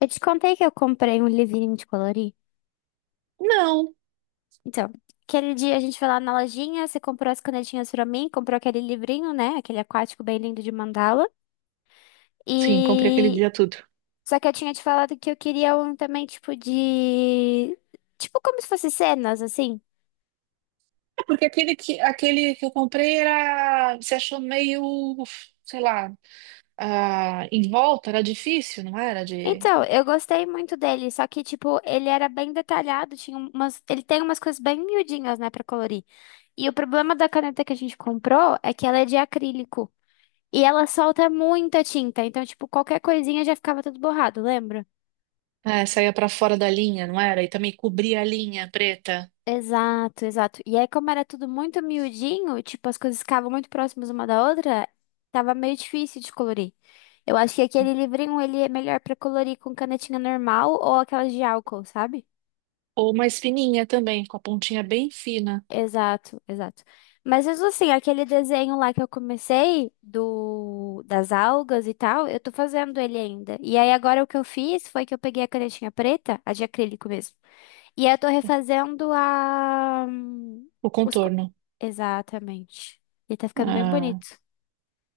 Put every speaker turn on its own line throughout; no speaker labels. Eu te contei que eu comprei um livrinho de colorir.
Não.
Então, aquele dia a gente foi lá na lojinha, você comprou as canetinhas pra mim, comprou aquele livrinho, né? Aquele aquático bem lindo de mandala.
Sim, comprei aquele
E
dia tudo.
só que eu tinha te falado que eu queria um também tipo de tipo como se fosse cenas assim.
É. Porque aquele que eu comprei era, se achou meio, sei lá, ah, em volta, era difícil, não era? De,
Então, eu gostei muito dele, só que tipo, ele era bem detalhado, ele tem umas coisas bem miudinhas, né, pra colorir. E o problema da caneta que a gente comprou é que ela é de acrílico. E ela solta muita tinta, então, tipo, qualquer coisinha já ficava tudo borrado, lembra?
é, saía pra fora da linha, não era? E também cobria a linha preta.
Exato, exato. E aí, como era tudo muito miudinho, tipo, as coisas ficavam muito próximas uma da outra, tava meio difícil de colorir. Eu acho que aquele livrinho, ele é melhor pra colorir com canetinha normal ou aquelas de álcool, sabe?
Ou mais fininha também, com a pontinha bem fina,
Exato, exato. Mas mesmo assim, aquele desenho lá que eu comecei do das algas e tal, eu tô fazendo ele ainda. E aí agora o que eu fiz foi que eu peguei a canetinha preta, a de acrílico mesmo. E eu tô
é,
refazendo
o
Os... co-
contorno.
Exatamente. E tá ficando bem
Ah,
bonito.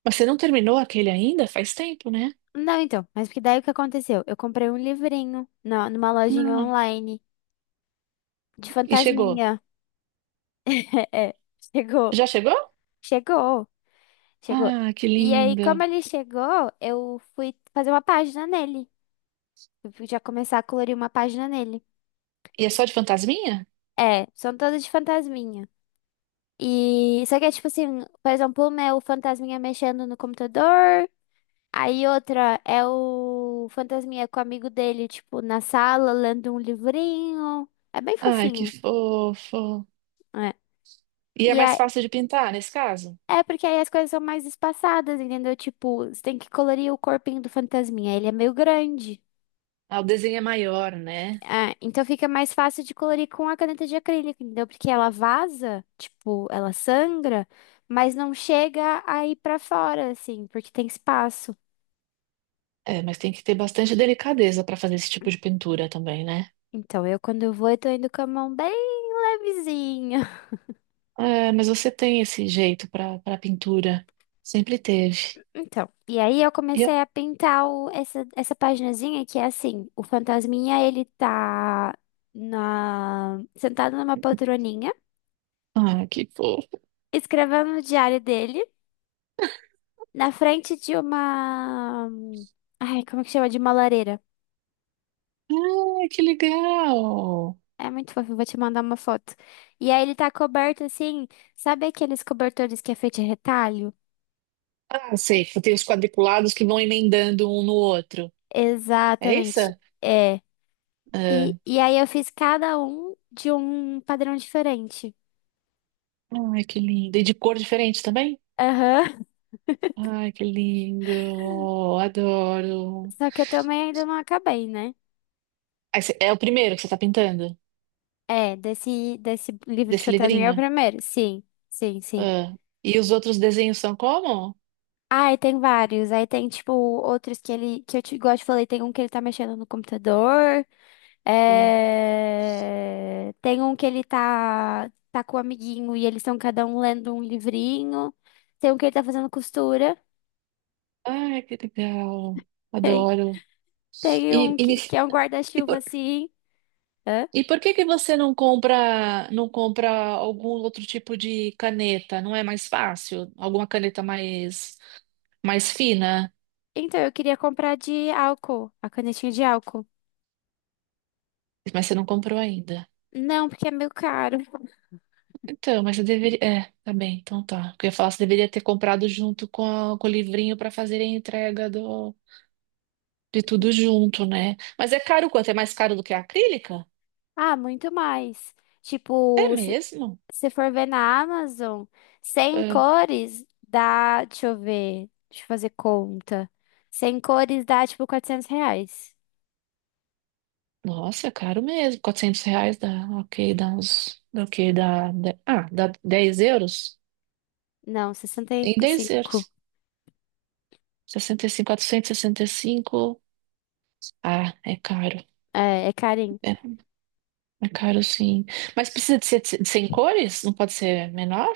mas você não terminou aquele ainda? Faz tempo, né?
Não, então, mas porque daí o que aconteceu? Eu comprei um livrinho numa lojinha
Ah,
online de
e chegou.
fantasminha. É, chegou,
Já chegou?
chegou, chegou.
Ah, que
E aí, como
lindo.
ele chegou, eu fui fazer uma página nele. Eu fui já começar a colorir uma página nele.
E é só de fantasminha?
É, são todas de fantasminha. E só que é tipo assim, por exemplo, o meu fantasminha mexendo no computador. Aí outra é o Fantasminha com o amigo dele, tipo, na sala, lendo um livrinho. É bem
Ai, que
fofinho.
fofo.
É.
E é
E
mais
aí,
fácil de pintar nesse caso?
é porque aí as coisas são mais espaçadas, entendeu? Tipo, você tem que colorir o corpinho do Fantasminha. Ele é meio grande.
Ah, o desenho é maior, né?
É, então fica mais fácil de colorir com a caneta de acrílico, entendeu? Porque ela vaza, tipo, ela sangra, mas não chega a ir pra fora, assim, porque tem espaço.
É, mas tem que ter bastante delicadeza para fazer esse tipo de pintura também, né?
Então eu, quando eu vou, eu tô indo com a mão bem levezinha.
É, mas você tem esse jeito para pintura. Sempre teve.
Então, e aí eu
E, eu-
comecei a pintar essa paginazinha que é assim, o fantasminha ele tá sentado numa poltroninha,
ah, que fofo.
escrevendo no diário dele, na frente de uma, ai, como é que chama? De uma lareira.
Ah, que legal.
É muito fofo, eu vou te mandar uma foto. E aí ele tá coberto assim, sabe aqueles cobertores que é feito de retalho?
Ah, sei, tem os quadriculados que vão emendando um no outro. É isso?
Exatamente, é. E,
Ah,
e aí eu fiz cada um de um padrão diferente.
ai, que lindo. E de cor diferente também?
Aham.
Ai, que lindo. Adoro.
Só que eu também ainda não acabei, né?
Ah, esse é o primeiro que você está pintando?
É, desse livro de
Desse
fantasminha é o
livrinho?
primeiro. Sim, sim, sim.
Ah, e os outros desenhos são como?
Ah, e tem vários. Aí tem, tipo, outros que ele, que eu te, igual eu te falei, tem um que ele tá mexendo no computador.
Ah,
Tem um que ele tá com o amiguinho e eles estão cada um lendo um livrinho. Tem um que ele tá fazendo costura.
ai, que legal.
Tem,
Adoro. E, e,
que é um
e,
guarda-chuva
por,
assim. Hã?
e por que que você não compra algum outro tipo de caneta? Não é mais fácil? Alguma caneta mais fina?
Então, eu queria comprar de álcool, a canetinha de álcool.
Mas você não comprou ainda.
Não, porque é meio caro.
Então, mas eu deveria. É, tá bem, então tá. Porque eu ia falar, você deveria ter comprado junto com, com o livrinho para fazer a entrega do, de tudo junto, né? Mas é caro quanto? É mais caro do que a acrílica?
Ah, muito mais.
É
Tipo,
mesmo?
se for ver na Amazon, 100
É.
cores dá. Deixa eu ver. Deixa eu fazer conta. 100 cores dá tipo R$ 400.
Nossa, é caro mesmo. 400 reais dá, ok, dá uns, dá o quê? Ah, dá 10 euros?
Não,
Em 10 euros.
65.
60, 65, 465. Ah, é caro.
É, é carinho.
É, é caro sim. Mas precisa de ser de sem cores? Não pode ser menor?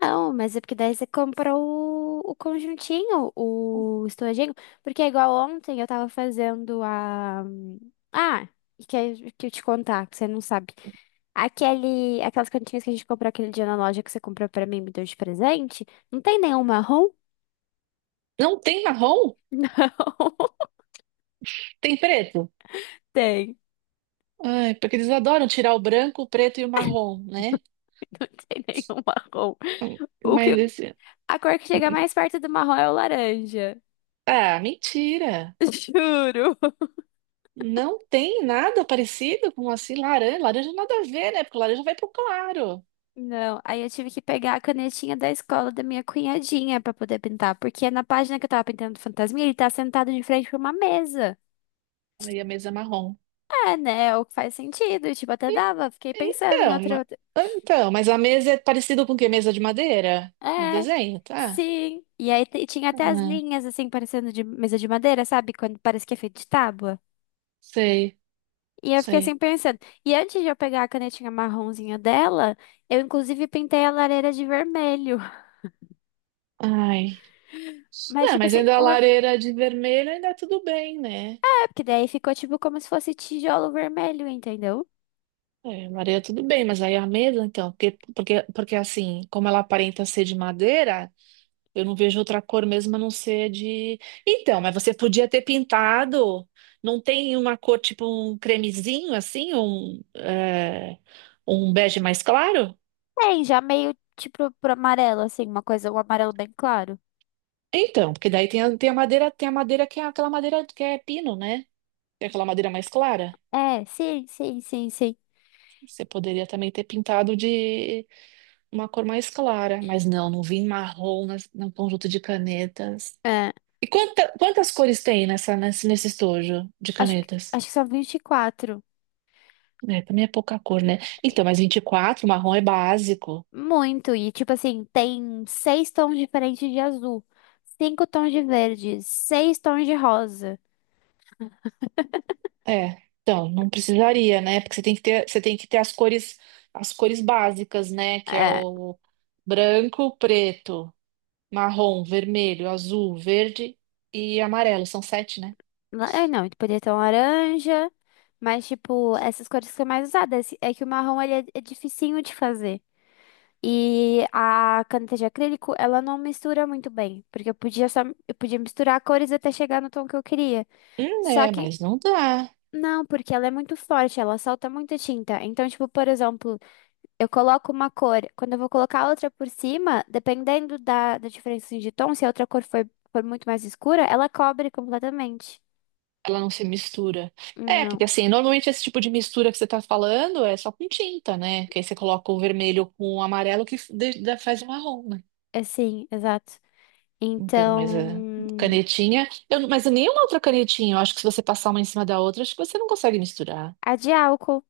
Não, mas é porque daí você compra o conjuntinho, o estojinho. Porque é igual ontem eu tava fazendo a. Ah, que eu te contar, que você não sabe. Aquelas cantinhas que a gente comprou aquele dia na loja que você comprou pra mim e me deu de presente, não tem nenhum marrom?
Não tem marrom?
Não
Tem preto?
tem.
Ai, porque eles adoram tirar o branco, o preto e o marrom, né?
Não tem nenhum marrom. O
Mas
que,
esse.
a cor que chega mais perto do marrom é o laranja.
Ah, mentira!
Juro.
Não tem nada parecido com assim laranja. Laranja nada a ver, né? Porque laranja vai pro claro.
Não, aí eu tive que pegar a canetinha da escola da minha cunhadinha pra poder pintar, porque na página que eu tava pintando do fantasminha, ele tá sentado de frente pra uma mesa.
Aí a mesa é marrom.
É, né? É o que faz sentido, tipo, até
E-
dava. Fiquei pensando em
então,
outra.
ma- então, mas a mesa é parecida com o quê? Mesa de madeira? No
É,
desenho, tá?
sim. E aí tinha até as
Ah,
linhas, assim, parecendo de mesa de madeira, sabe? Quando parece que é feito de tábua.
sei,
E eu fiquei assim
sei.
pensando. E antes de eu pegar a canetinha marronzinha dela, eu inclusive pintei a lareira de vermelho.
Ai.
Mas,
Não,
tipo
mas
assim,
ainda a lareira de vermelho ainda é tudo bem, né?
é porque daí ficou tipo como se fosse tijolo vermelho, entendeu?
É, a lareira é tudo bem, mas aí a mesa, então, porque assim, como ela aparenta ser de madeira. Eu não vejo outra cor mesmo a não ser de. Então, mas você podia ter pintado. Não tem uma cor tipo um cremezinho assim, um, é, um bege mais claro?
Tem, já meio tipo pro amarelo, assim, uma coisa, um amarelo bem claro.
Então, porque daí tem a, tem a madeira que é aquela madeira que é pino, né? Tem aquela madeira mais clara.
É, sim, sim, sim, sim.
Você poderia também ter pintado de uma cor mais clara, mas não, não vi marrom nas, no conjunto de canetas.
É,
E quantas cores tem nesse estojo de canetas?
acho que são 24.
É, também é pouca cor, né? Então, mas 24 marrom é básico.
Muito, e tipo assim, tem seis tons diferentes de azul, cinco tons de verde, seis tons de rosa.
É. Então, não precisaria, né? Porque você tem que ter, você tem que ter as cores básicas, né? Que é
É,
o branco, preto, marrom, vermelho, azul, verde e amarelo. São sete, né?
é, não, poderia ter um laranja, mas tipo, essas cores que são mais usadas. É que o marrom ele é dificinho de fazer. E a caneta de acrílico, ela não mistura muito bem, porque eu podia misturar cores até chegar no tom que eu queria. Só
É,
que
mas não dá.
não, porque ela é muito forte, ela solta muita tinta. Então, tipo, por exemplo, eu coloco uma cor, quando eu vou colocar outra por cima, dependendo da diferença assim de tom, se a outra cor for muito mais escura, ela cobre completamente.
Ela não se mistura.
Hum.
É, porque
Não,
assim, normalmente esse tipo de mistura que você tá falando é só com tinta, né? Que aí você coloca o vermelho com o amarelo que faz o marrom, né?
é sim, exato.
Então, mas a
Então,
canetinha. Eu, não- mas nenhuma outra canetinha. Eu acho que se você passar uma em cima da outra, acho que você não consegue misturar.
a de álcool.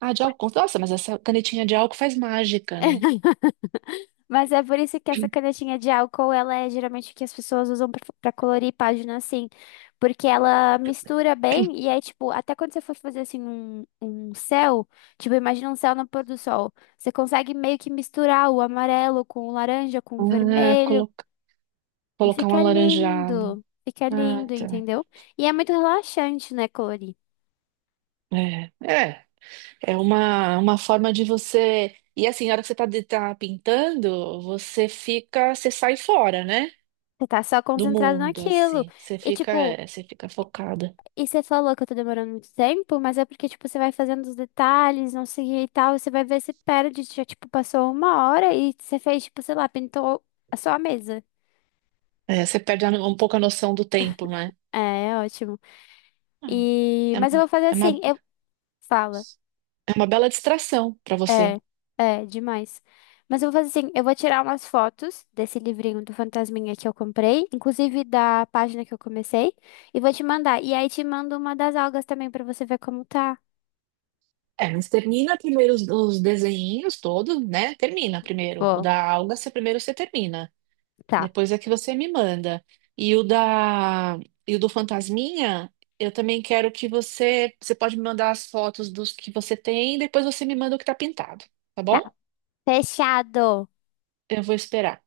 Ah, de álcool. Nossa, mas essa canetinha de álcool faz mágica, né?
Mas é por isso que essa canetinha de álcool, ela é geralmente o que as pessoas usam pra colorir página assim, porque ela mistura bem e aí, tipo, até quando você for fazer assim um céu, tipo, imagina um céu no pôr do sol, você consegue meio que misturar o amarelo com o laranja, com o
Ah,
vermelho
coloca-
e
colocar um alaranjado.
fica
Ah,
lindo,
tá.
entendeu? E é muito relaxante, né, colorir.
É, é. É uma forma de você. E assim, na hora que você tá, tá pintando, você fica. Você sai fora, né?
Você tá só
Do
concentrado
mundo,
naquilo.
assim. Você
E,
fica,
tipo,
é, você fica focada.
Você falou que eu tô demorando muito tempo, mas é porque, tipo, você vai fazendo os detalhes, não sei o que e tal, você vai ver se perde, já, tipo, passou uma hora e você fez, tipo, sei lá, pintou a sua mesa.
É, você perde um pouco a noção do tempo, né?
É, é ótimo.
Ah, é,
Mas eu vou fazer
é uma,
assim, Fala.
é uma bela distração para você.
É, é, demais. Mas eu vou fazer assim, eu vou tirar umas fotos desse livrinho do Fantasminha que eu comprei, inclusive da página que eu comecei, e vou te mandar. E aí te mando uma das algas também pra você ver como tá.
É, mas termina primeiro os desenhinhos todos, né? Termina primeiro. O
Boa.
da alga, você primeiro você termina.
Tá,
Depois é que você me manda. E o da, e o do fantasminha, eu também quero que você você pode me mandar as fotos dos que você tem, depois você me manda o que tá pintado, tá
tá.
bom?
Fechado.
Eu vou esperar.